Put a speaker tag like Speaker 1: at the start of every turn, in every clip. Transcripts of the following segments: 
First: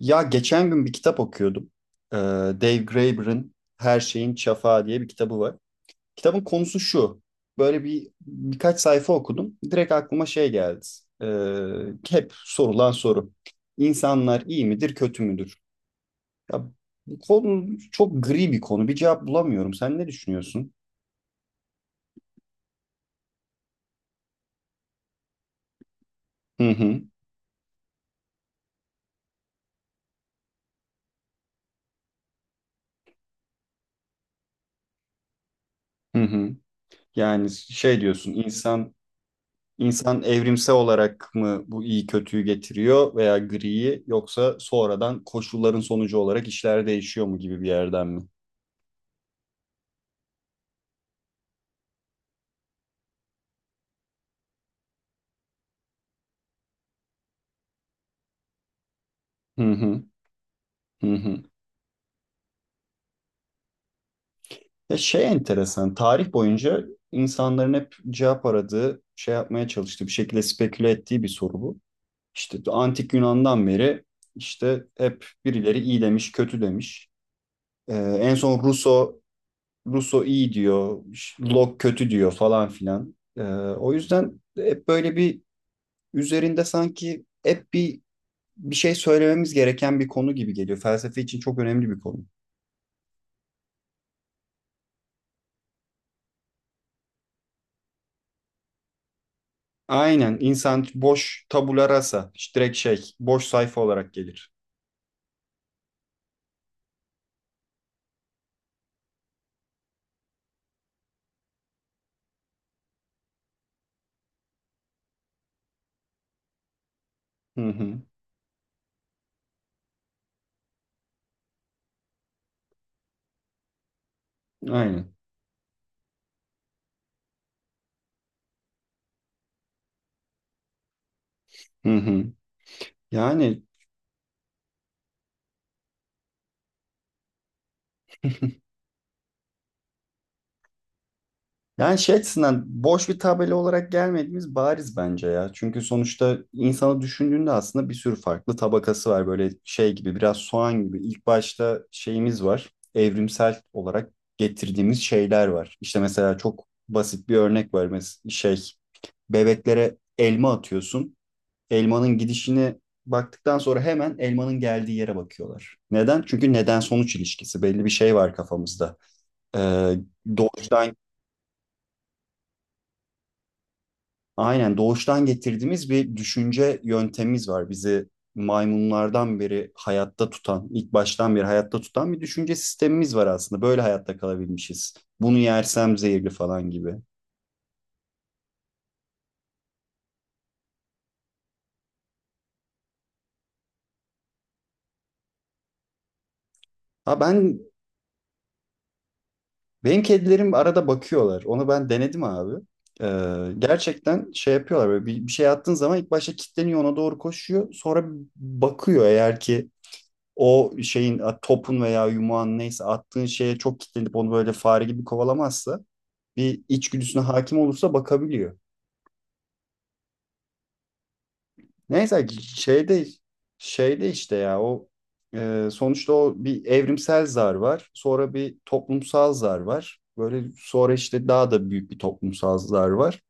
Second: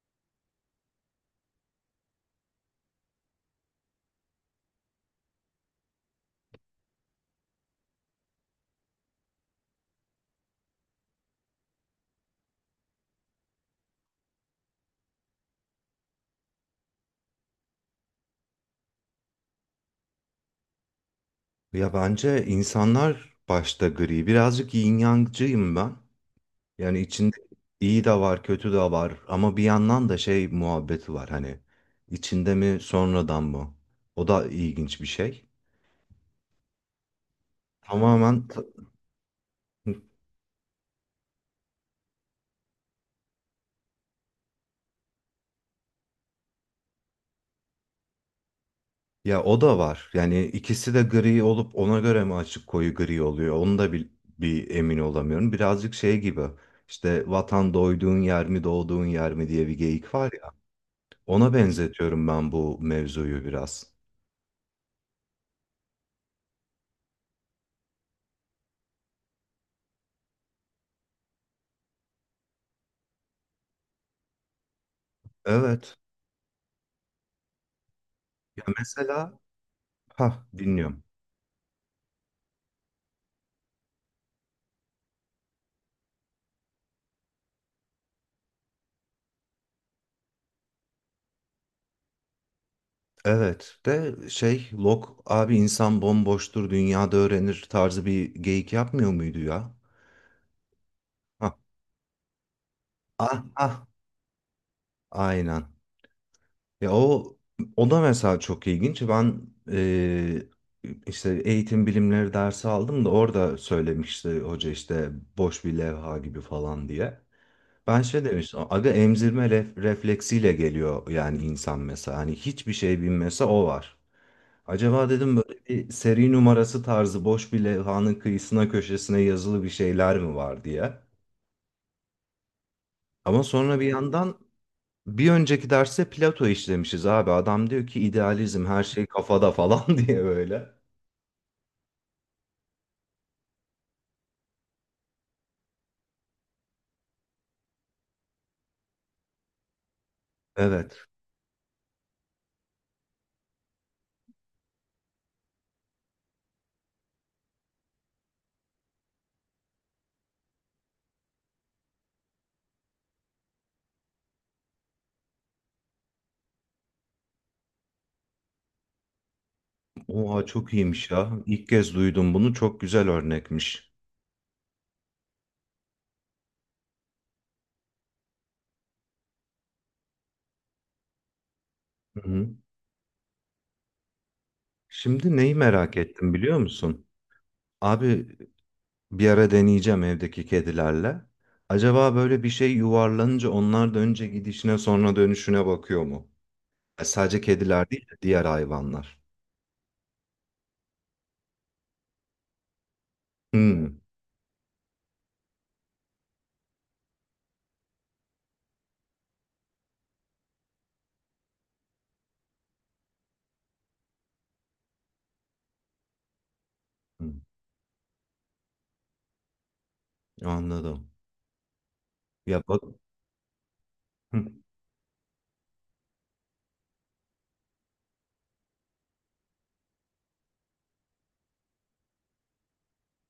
Speaker 1: Ya geçen gün bir kitap okuyordum. Ee, Dave Graeber'ın Her Şeyin Çafağı diye bir kitabı var. Kitabın konusu şu. Böyle bir birkaç sayfa okudum. Direkt aklıma şey geldi. Hep sorulan soru. İnsanlar iyi midir, kötü müdür? Ya, bu konu çok gri bir konu. Bir cevap bulamıyorum. Sen ne düşünüyorsun?
Speaker 2: Ya bence insanlar başta gri. Birazcık yin yangcıyım ben.
Speaker 1: Hı
Speaker 2: Yani
Speaker 1: hı,
Speaker 2: içinde iyi de var, kötü de var. Ama bir yandan da şey muhabbeti var hani. İçinde mi sonradan mı? O da ilginç bir şey.
Speaker 1: hı hı. Yani şey diyorsun,
Speaker 2: Tamamen t-
Speaker 1: İnsan evrimsel olarak mı bu iyi kötüyü getiriyor veya griyi yoksa sonradan koşulların sonucu olarak işler değişiyor mu gibi bir yerden mi?
Speaker 2: ya o da var. Yani ikisi de gri olup ona göre mi açık koyu gri oluyor? Onu da bir emin olamıyorum. Birazcık şey gibi. İşte vatan doyduğun yer mi doğduğun yer mi
Speaker 1: Hı
Speaker 2: diye bir
Speaker 1: hı,
Speaker 2: geyik var ya.
Speaker 1: hı hı.
Speaker 2: Ona benzetiyorum ben bu mevzuyu biraz.
Speaker 1: Ya şey enteresan, tarih boyunca insanların hep cevap aradığı, şey yapmaya çalıştığı, bir şekilde speküle ettiği bir soru bu. İşte antik Yunan'dan beri işte hep birileri
Speaker 2: Evet.
Speaker 1: iyi demiş, kötü demiş. Ee, En son
Speaker 2: Ya
Speaker 1: Rousseau,
Speaker 2: mesela
Speaker 1: Rousseau
Speaker 2: ha
Speaker 1: iyi diyor,
Speaker 2: dinliyorum.
Speaker 1: işte, Locke kötü diyor falan filan. O yüzden hep böyle üzerinde sanki hep bir şey söylememiz gereken bir konu gibi geliyor. Felsefe için çok önemli bir konu.
Speaker 2: Evet de şey Locke abi insan bomboştur dünyada öğrenir tarzı bir geyik yapmıyor muydu ya?
Speaker 1: Aynen insan boş
Speaker 2: Ha
Speaker 1: tabula rasa, işte direkt şey boş
Speaker 2: ah ah
Speaker 1: sayfa olarak gelir.
Speaker 2: aynen. Ya o da mesela çok ilginç. Ben eee, işte eğitim bilimleri dersi aldım da orada söylemişti hoca işte boş bir levha gibi falan diye.
Speaker 1: Hı
Speaker 2: Ben
Speaker 1: hı.
Speaker 2: şey demiştim aga emzirme refleksiyle geliyor yani insan mesela hani hiçbir şey bilmese o var. Acaba
Speaker 1: Aynen.
Speaker 2: dedim böyle bir seri numarası tarzı boş bir levhanın kıyısına köşesine yazılı bir şeyler mi var diye.
Speaker 1: Hı hı.
Speaker 2: Ama
Speaker 1: Yani
Speaker 2: sonra bir yandan bir önceki derste Plato işlemişiz abi. Adam diyor ki idealizm her şey kafada falan diye böyle.
Speaker 1: Yani şey açısından boş bir tabela olarak gelmediğimiz bariz bence ya. Çünkü sonuçta insanı düşündüğünde aslında bir sürü farklı tabakası var. Böyle şey gibi biraz soğan gibi.
Speaker 2: Evet.
Speaker 1: İlk başta şeyimiz var. Evrimsel olarak getirdiğimiz şeyler var. İşte mesela çok basit bir örnek var. Mesela şey bebeklere elma atıyorsun. Elmanın gidişini baktıktan sonra hemen elmanın geldiği yere bakıyorlar. Neden? Çünkü neden sonuç ilişkisi. Belli bir şey var kafamızda. Ee,
Speaker 2: Oha çok
Speaker 1: doğuştan
Speaker 2: iyiymiş ya. İlk kez duydum bunu. Çok güzel örnekmiş.
Speaker 1: aynen doğuştan getirdiğimiz bir düşünce yöntemimiz var. Bizi maymunlardan beri hayatta tutan, ilk baştan beri hayatta tutan bir
Speaker 2: Hı hı.
Speaker 1: düşünce sistemimiz var aslında. Böyle hayatta kalabilmişiz.
Speaker 2: Şimdi
Speaker 1: Bunu
Speaker 2: neyi merak
Speaker 1: yersem zehirli
Speaker 2: ettim biliyor
Speaker 1: falan gibi.
Speaker 2: musun? Abi bir ara deneyeceğim evdeki kedilerle. Acaba böyle bir şey yuvarlanınca onlar da önce gidişine sonra dönüşüne bakıyor mu?
Speaker 1: Ha,
Speaker 2: Sadece kediler değil de diğer hayvanlar.
Speaker 1: benim kedilerim arada bakıyorlar. Onu ben denedim abi.
Speaker 2: Hmm,
Speaker 1: Gerçekten şey yapıyorlar böyle bir, bir şey attığın zaman ilk başta kilitleniyor ona doğru koşuyor. Sonra bakıyor eğer ki o şeyin a, topun veya yumağın neyse attığın şeye çok kilitlenip onu böyle fare gibi kovalamazsa bir içgüdüsüne
Speaker 2: hmm,
Speaker 1: hakim olursa bakabiliyor.
Speaker 2: anladım.
Speaker 1: Neyse
Speaker 2: Ya bak,
Speaker 1: şeyde şeyde işte
Speaker 2: hmm,
Speaker 1: ya o sonuçta o bir evrimsel zar var. Sonra bir toplumsal zar var. Böyle sonra işte daha da büyük bir toplumsal zar var.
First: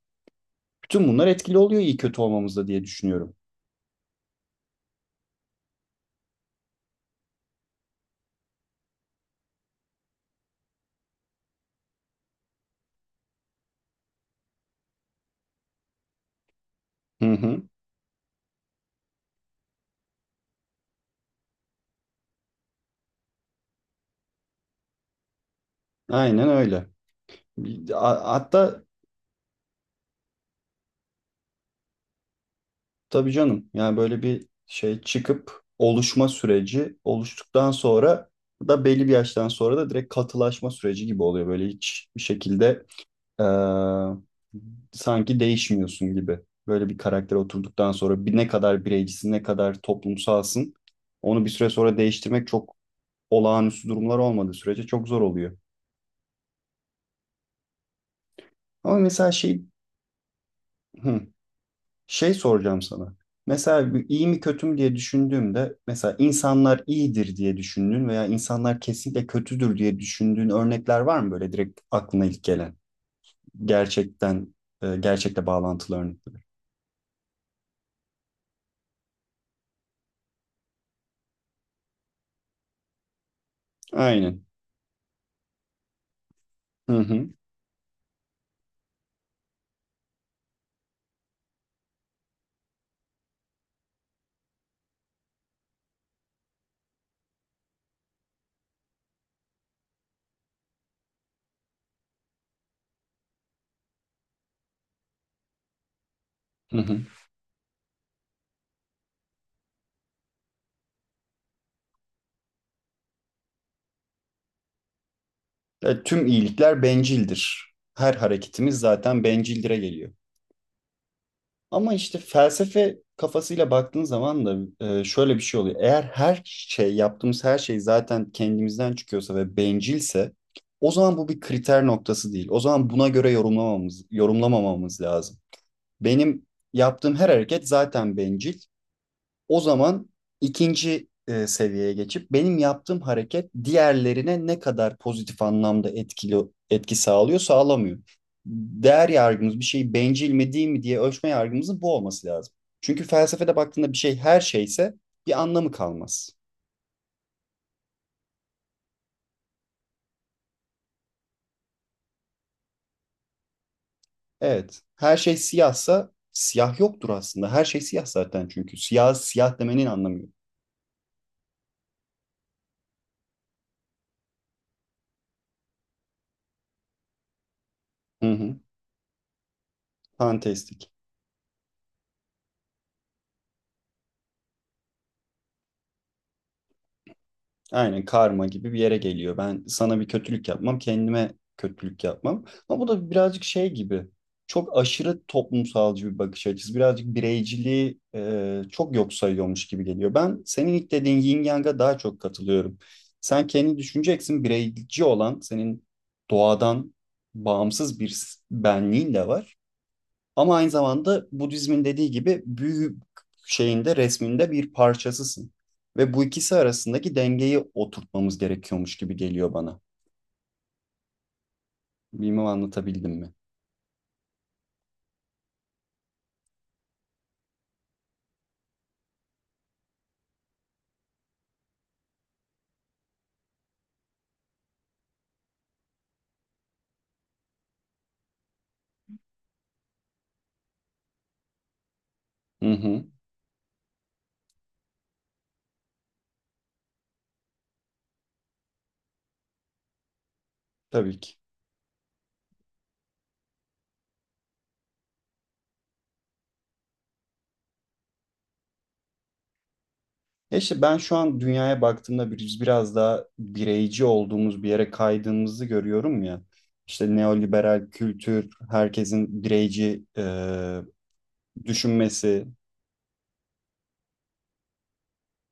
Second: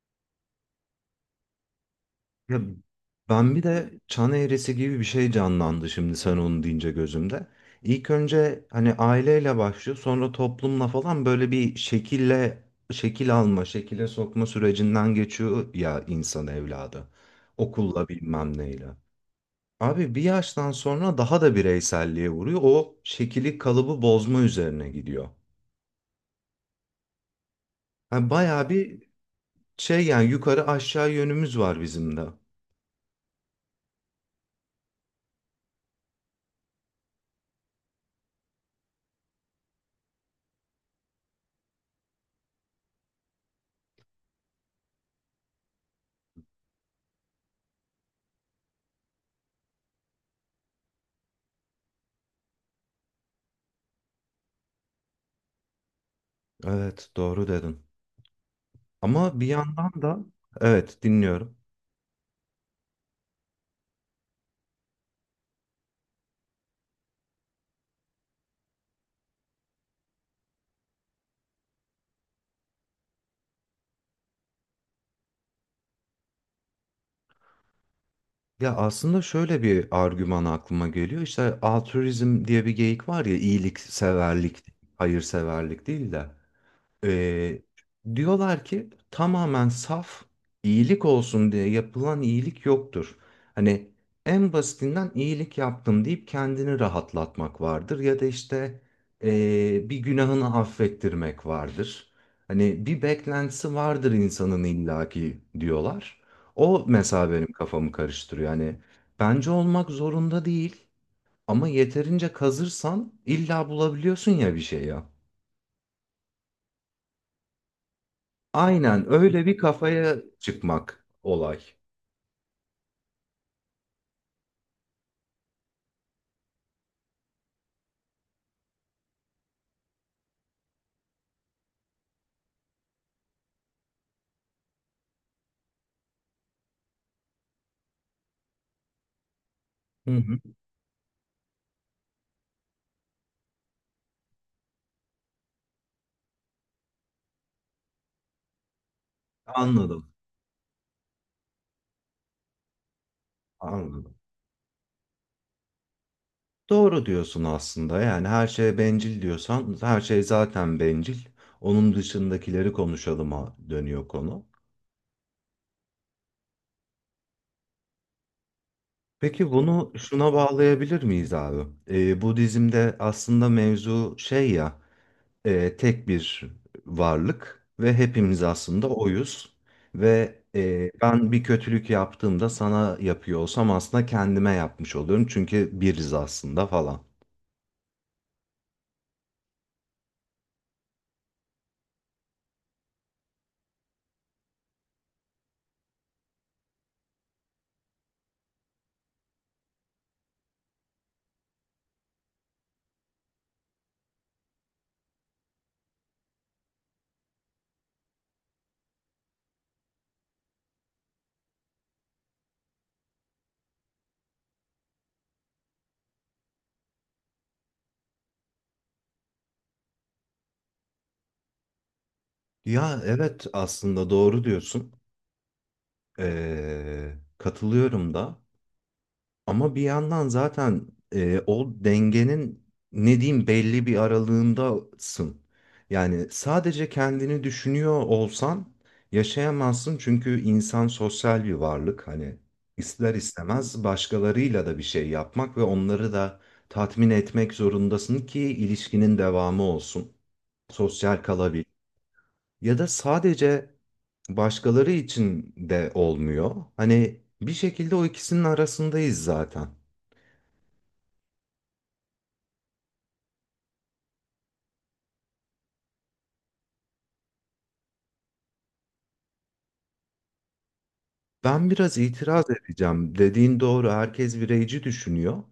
Speaker 1: Bütün bunlar etkili oluyor iyi kötü
Speaker 2: ya
Speaker 1: olmamızda diye düşünüyorum.
Speaker 2: ben bir de çan eğrisi gibi bir şey canlandı şimdi sen onu deyince gözümde. İlk önce hani aileyle başlıyor, sonra toplumla falan böyle bir şekille şekil alma, şekile sokma sürecinden geçiyor ya insan evladı.
Speaker 1: Hı hı.
Speaker 2: Okulla bilmem neyle. Abi bir yaştan sonra daha da bireyselliğe vuruyor. O şekili kalıbı bozma üzerine gidiyor.
Speaker 1: Aynen öyle.
Speaker 2: Yani bayağı
Speaker 1: Hatta
Speaker 2: bir şey yani yukarı aşağı yönümüz var bizim de.
Speaker 1: tabii canım yani böyle bir şey çıkıp oluşma süreci oluştuktan sonra da belli bir yaştan sonra da direkt katılaşma süreci gibi oluyor. Böyle hiç bir şekilde e, sanki değişmiyorsun gibi. Böyle bir karaktere oturduktan sonra ne kadar bireycisin, ne kadar toplumsalsın, onu bir süre sonra değiştirmek çok olağanüstü durumlar olmadığı sürece çok zor oluyor.
Speaker 2: Evet doğru dedin.
Speaker 1: Ama mesela
Speaker 2: Ama bir
Speaker 1: şey
Speaker 2: yandan da evet
Speaker 1: hı,
Speaker 2: dinliyorum.
Speaker 1: şey soracağım sana. Mesela bir iyi mi kötü mü diye düşündüğümde mesela insanlar iyidir diye düşündüğün veya insanlar kesinlikle kötüdür diye düşündüğün örnekler var mı böyle direkt aklına ilk gelen? Gerçekten gerçekle bağlantılı örnekler.
Speaker 2: Ya aslında şöyle bir argüman aklıma geliyor. İşte altruizm diye bir geyik var ya
Speaker 1: Aynen.
Speaker 2: iyilikseverlik, hayırseverlik değil de.
Speaker 1: Hı hı.
Speaker 2: Ee, Diyorlar ki tamamen saf iyilik olsun diye yapılan iyilik yoktur. Hani en basitinden iyilik yaptım deyip kendini rahatlatmak vardır ya da işte bir günahını affettirmek vardır. Hani bir beklentisi vardır insanın illaki diyorlar.
Speaker 1: Hı
Speaker 2: O
Speaker 1: hı.
Speaker 2: mesela benim kafamı karıştırıyor. Yani bence olmak zorunda değil ama yeterince kazırsan illa bulabiliyorsun ya bir şey ya.
Speaker 1: Tüm iyilikler bencildir. Her hareketimiz
Speaker 2: Aynen
Speaker 1: zaten
Speaker 2: öyle bir
Speaker 1: bencildire geliyor.
Speaker 2: kafaya çıkmak olay.
Speaker 1: Ama işte felsefe kafasıyla baktığın zaman da şöyle bir şey oluyor. Eğer her şey, yaptığımız her şey zaten kendimizden çıkıyorsa ve bencilse o zaman bu bir kriter noktası değil. O zaman buna göre yorumlamamamız lazım. Benim yaptığım her hareket zaten bencil. O zaman
Speaker 2: Hı hı.
Speaker 1: ikinci seviyeye geçip benim yaptığım hareket diğerlerine ne kadar pozitif anlamda etki sağlıyor, sağlamıyor. Değer yargımız bir şeyi
Speaker 2: Anladım,
Speaker 1: bencil mi değil mi diye ölçme yargımızın bu olması lazım. Çünkü felsefede baktığında bir
Speaker 2: anladım.
Speaker 1: şey her şeyse bir anlamı kalmaz.
Speaker 2: Doğru diyorsun aslında. Yani her şeye bencil diyorsan her şey zaten bencil. Onun dışındakileri konuşalıma dönüyor konu.
Speaker 1: Evet, her şey siyahsa siyah yoktur aslında. Her şey siyah zaten çünkü. Siyah
Speaker 2: Peki
Speaker 1: siyah demenin
Speaker 2: bunu
Speaker 1: anlamı yok.
Speaker 2: şuna bağlayabilir miyiz abi? Budizm'de aslında mevzu şey ya e, tek bir varlık ve
Speaker 1: Hı
Speaker 2: hepimiz
Speaker 1: hı.
Speaker 2: aslında oyuz. Ve
Speaker 1: Fantastik.
Speaker 2: e, ben bir kötülük yaptığımda sana yapıyor olsam aslında kendime yapmış oluyorum. Çünkü biriz aslında falan.
Speaker 1: Aynen karma gibi bir yere geliyor. Ben sana bir kötülük yapmam, kendime kötülük yapmam. Ama bu da birazcık şey gibi. Çok aşırı toplumsalcı bir bakış açısı. Birazcık bireyciliği çok yok sayıyormuş gibi geliyor. Ben senin ilk dediğin yin yang'a daha çok katılıyorum. Sen kendi düşüneceksin bireyci olan senin doğadan bağımsız bir benliğin de var. Ama aynı zamanda Budizmin dediği gibi büyü şeyinde resminde bir parçasısın. Ve bu ikisi arasındaki dengeyi oturtmamız gerekiyormuş gibi geliyor bana. Bilmem
Speaker 2: Ya
Speaker 1: anlatabildim mi?
Speaker 2: evet aslında doğru diyorsun. E, katılıyorum da. Ama bir yandan zaten e, o dengenin ne diyeyim belli bir aralığındasın. Yani sadece kendini düşünüyor olsan yaşayamazsın çünkü insan sosyal bir varlık. Hani
Speaker 1: Hı hı,
Speaker 2: ister istemez başkalarıyla da bir şey yapmak ve onları da tatmin etmek zorundasın ki ilişkinin devamı olsun.
Speaker 1: tabii
Speaker 2: Sosyal
Speaker 1: ki.
Speaker 2: kalabil. Ya da sadece başkaları için de olmuyor. Hani bir şekilde o ikisinin arasındayız zaten.
Speaker 1: E işte ben şu an dünyaya baktığımda biz biraz daha bireyci olduğumuz bir yere kaydığımızı görüyorum ya. İşte neoliberal kültür, herkesin bireyci
Speaker 2: Ben biraz itiraz
Speaker 1: düşünmesi.
Speaker 2: edeceğim. Dediğin doğru. Herkes bireyci düşünüyor.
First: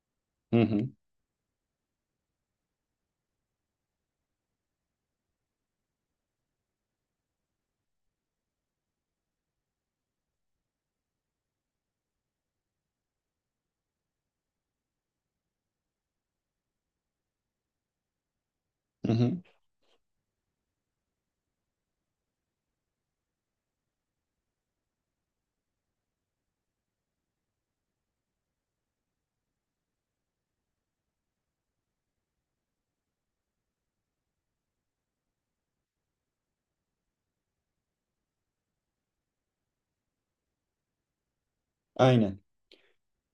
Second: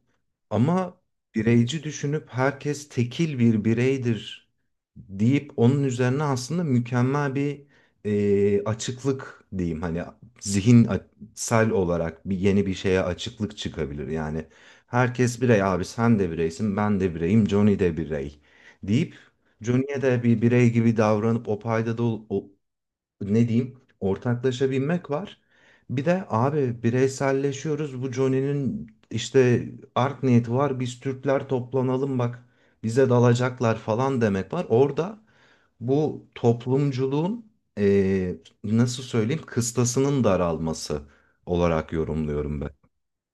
Speaker 1: Hı hı,
Speaker 2: Ama bireyci düşünüp herkes tekil bir bireydir deyip onun üzerine aslında mükemmel bir e, açıklık diyeyim. Hani zihinsel olarak bir yeni bir şeye açıklık çıkabilir. Yani herkes birey abi sen de bireysin ben de bireyim Johnny de birey
Speaker 1: hı
Speaker 2: deyip
Speaker 1: hı,
Speaker 2: Johnny'e de bir birey gibi davranıp o paydada ne diyeyim ortaklaşa binmek var. Bir de abi bireyselleşiyoruz. Bu Johnny'nin işte art niyeti var. Biz Türkler toplanalım bak bize dalacaklar falan demek var. Orada bu toplumculuğun eee, nasıl söyleyeyim kıstasının daralması olarak
Speaker 1: aynen.
Speaker 2: yorumluyorum ben.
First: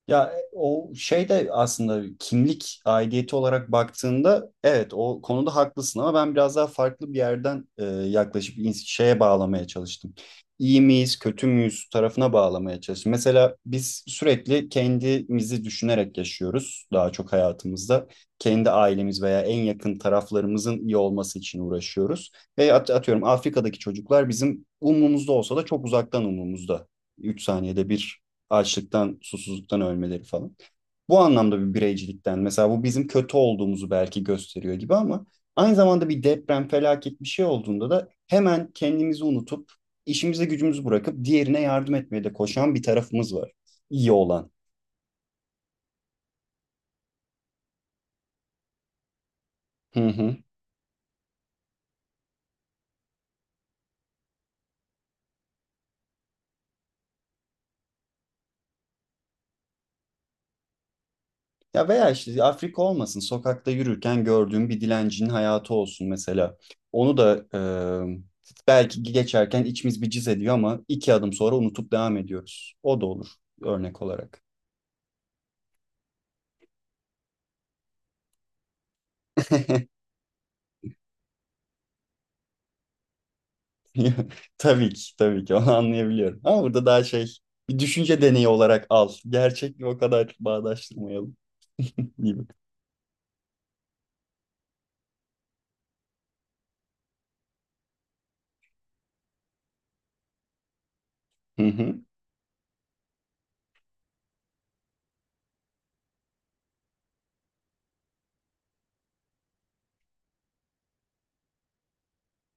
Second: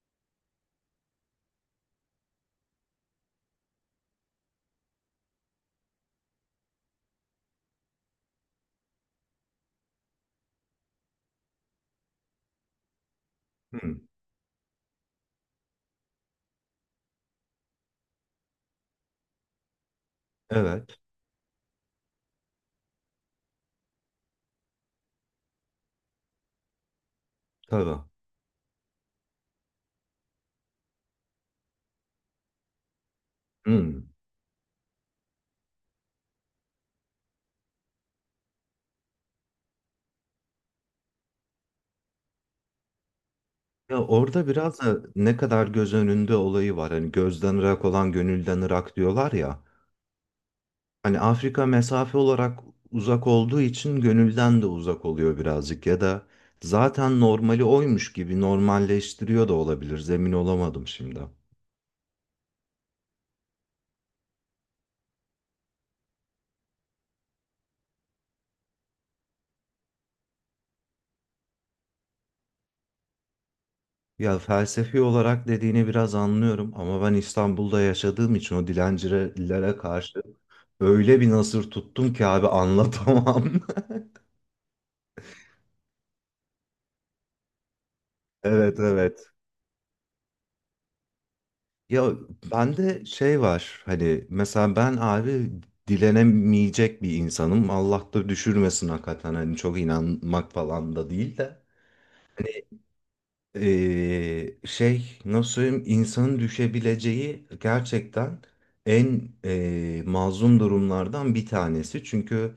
Speaker 1: Ya e, o şey de aslında kimlik aidiyeti olarak baktığında evet o konuda haklısın ama ben biraz daha farklı bir yerden yaklaşıp şeye bağlamaya çalıştım. İyi miyiz, kötü müyüz tarafına bağlamaya çalıştım. Mesela
Speaker 2: Hı,
Speaker 1: biz sürekli kendimizi düşünerek yaşıyoruz daha çok hayatımızda. Kendi ailemiz veya en yakın taraflarımızın iyi
Speaker 2: evet
Speaker 1: olması için uğraşıyoruz. Ve atıyorum Afrika'daki çocuklar bizim umrumuzda olsa da çok uzaktan umrumuzda. 3 saniyede
Speaker 2: tabii.
Speaker 1: bir açlıktan, susuzluktan ölmeleri falan. Bu anlamda bir bireycilikten mesela bu bizim kötü olduğumuzu
Speaker 2: Hı.
Speaker 1: belki gösteriyor gibi ama aynı zamanda bir deprem, felaket bir şey olduğunda da hemen kendimizi unutup işimize gücümüzü bırakıp diğerine yardım etmeye de koşan bir tarafımız var.
Speaker 2: Ya
Speaker 1: İyi
Speaker 2: orada
Speaker 1: olan.
Speaker 2: biraz da ne kadar göz önünde olayı var. Hani gözden ırak olan gönülden ırak diyorlar ya.
Speaker 1: Hı hı.
Speaker 2: Hani Afrika mesafe olarak uzak olduğu için gönülden de uzak oluyor birazcık ya da zaten normali oymuş gibi normalleştiriyor da olabilir. Zemin olamadım şimdi.
Speaker 1: Ya veya işte Afrika olmasın, sokakta yürürken gördüğüm bir dilencinin hayatı olsun mesela. Onu da belki geçerken içimiz bir cız ediyor ama iki adım sonra unutup devam ediyoruz. O da olur örnek
Speaker 2: Ya
Speaker 1: olarak.
Speaker 2: felsefi olarak dediğini biraz anlıyorum ama ben İstanbul'da yaşadığım için o dilencilere karşı öyle bir nasır tuttum ki abi anlatamam.
Speaker 1: Tabii ki, tabii ki onu anlayabiliyorum. Ama burada daha şey bir düşünce deneyi
Speaker 2: Evet
Speaker 1: olarak al.
Speaker 2: evet.
Speaker 1: Gerçekle o kadar bağdaştırmayalım
Speaker 2: Ya
Speaker 1: gibi.
Speaker 2: bende şey var hani mesela ben abi dilenemeyecek bir insanım. Allah da düşürmesin hakikaten hani çok inanmak falan da değil
Speaker 1: Hı
Speaker 2: de.
Speaker 1: hı.
Speaker 2: Şey nasıl söyleyeyim insanın düşebileceği gerçekten en mazlum durumlardan bir tanesi. Çünkü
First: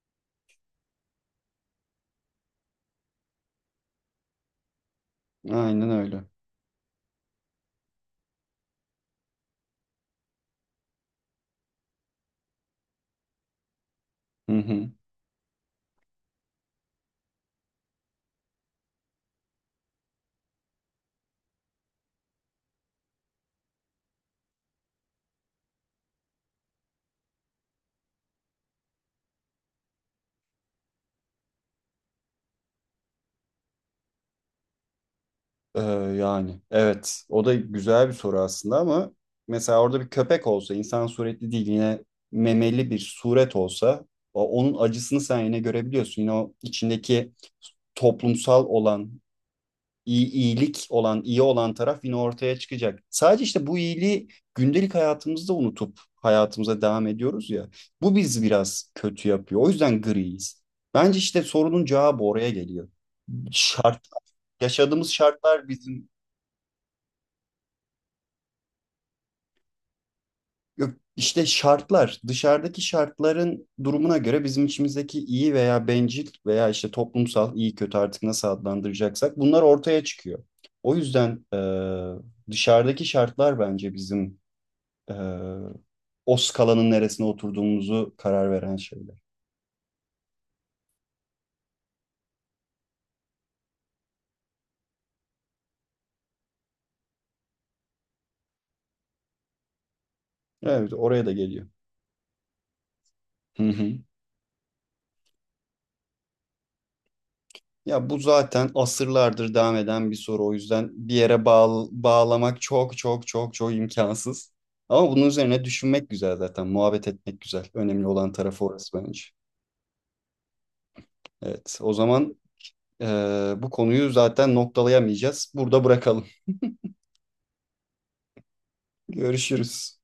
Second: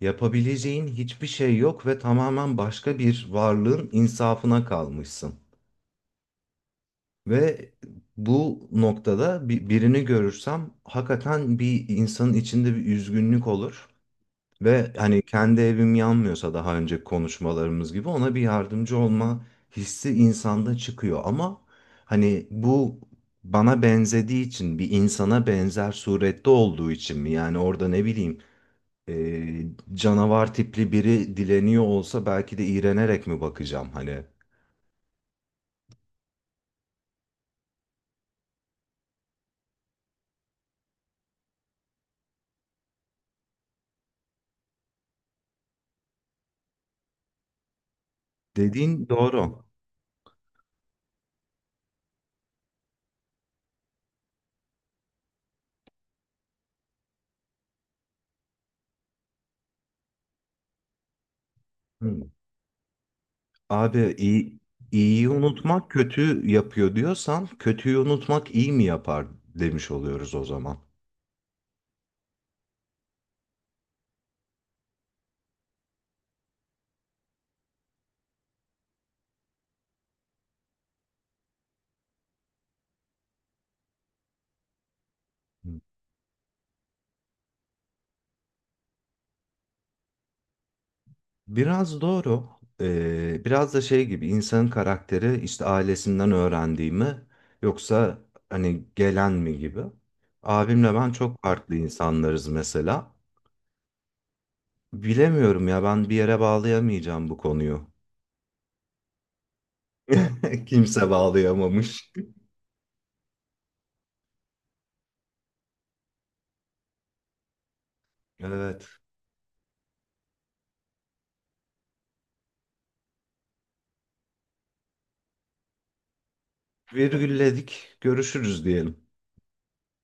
Speaker 2: yapabileceğin hiçbir şey yok ve tamamen başka bir varlığın insafına kalmışsın.
Speaker 1: Aynen öyle.
Speaker 2: Ve bu noktada birini görürsem hakikaten bir insanın içinde bir üzgünlük olur.
Speaker 1: Hı hı.
Speaker 2: Ve hani kendi evim yanmıyorsa daha önce konuşmalarımız gibi ona bir yardımcı olma hissi insanda çıkıyor. Ama hani bu bana benzediği için bir insana benzer surette olduğu için mi? Yani orada ne bileyim e, canavar tipli biri dileniyor olsa belki de iğrenerek mi bakacağım hani?
Speaker 1: Ee, Yani evet o da güzel bir soru aslında ama mesela orada bir köpek olsa insan suretli değil yine memeli bir suret olsa onun acısını sen yine görebiliyorsun. Yine o içindeki toplumsal
Speaker 2: Dediğin
Speaker 1: olan
Speaker 2: doğru.
Speaker 1: iyilik olan, iyi olan taraf yine ortaya çıkacak. Sadece işte bu iyiliği gündelik hayatımızda unutup hayatımıza devam ediyoruz ya. Bu bizi biraz kötü yapıyor. O yüzden griyiz. Bence işte sorunun
Speaker 2: Hı.
Speaker 1: cevabı oraya geliyor.
Speaker 2: Abi
Speaker 1: Şart,
Speaker 2: iyi,
Speaker 1: yaşadığımız
Speaker 2: iyiyi
Speaker 1: şartlar
Speaker 2: unutmak
Speaker 1: bizim
Speaker 2: kötü yapıyor diyorsan kötüyü unutmak iyi mi yapar demiş oluyoruz o zaman.
Speaker 1: yok, işte şartlar, dışarıdaki şartların durumuna göre bizim içimizdeki iyi veya bencil veya işte toplumsal iyi kötü artık nasıl adlandıracaksak bunlar ortaya çıkıyor. O yüzden dışarıdaki şartlar bence bizim e,
Speaker 2: Hı.
Speaker 1: o skalanın neresine oturduğumuzu karar veren şeyler.
Speaker 2: Biraz doğru. Biraz da şey gibi insanın karakteri işte ailesinden öğrendiği mi yoksa hani gelen mi gibi.
Speaker 1: Evet,
Speaker 2: Abimle ben
Speaker 1: oraya da
Speaker 2: çok
Speaker 1: geliyor.
Speaker 2: farklı insanlarız mesela.
Speaker 1: Hı hı.
Speaker 2: Bilemiyorum ya ben bir yere bağlayamayacağım bu konuyu.
Speaker 1: Ya bu zaten asırlardır devam eden bir soru. O yüzden
Speaker 2: Kimse
Speaker 1: bir yere
Speaker 2: bağlayamamış.
Speaker 1: bağlamak çok çok çok çok imkansız. Ama bunun üzerine düşünmek güzel zaten. Muhabbet etmek güzel. Önemli olan tarafı
Speaker 2: Evet.
Speaker 1: orası bence. Evet, o zaman e, bu konuyu zaten noktalayamayacağız. Burada bırakalım.
Speaker 2: Virgülledik. Görüşürüz diyelim.
Speaker 1: Görüşürüz.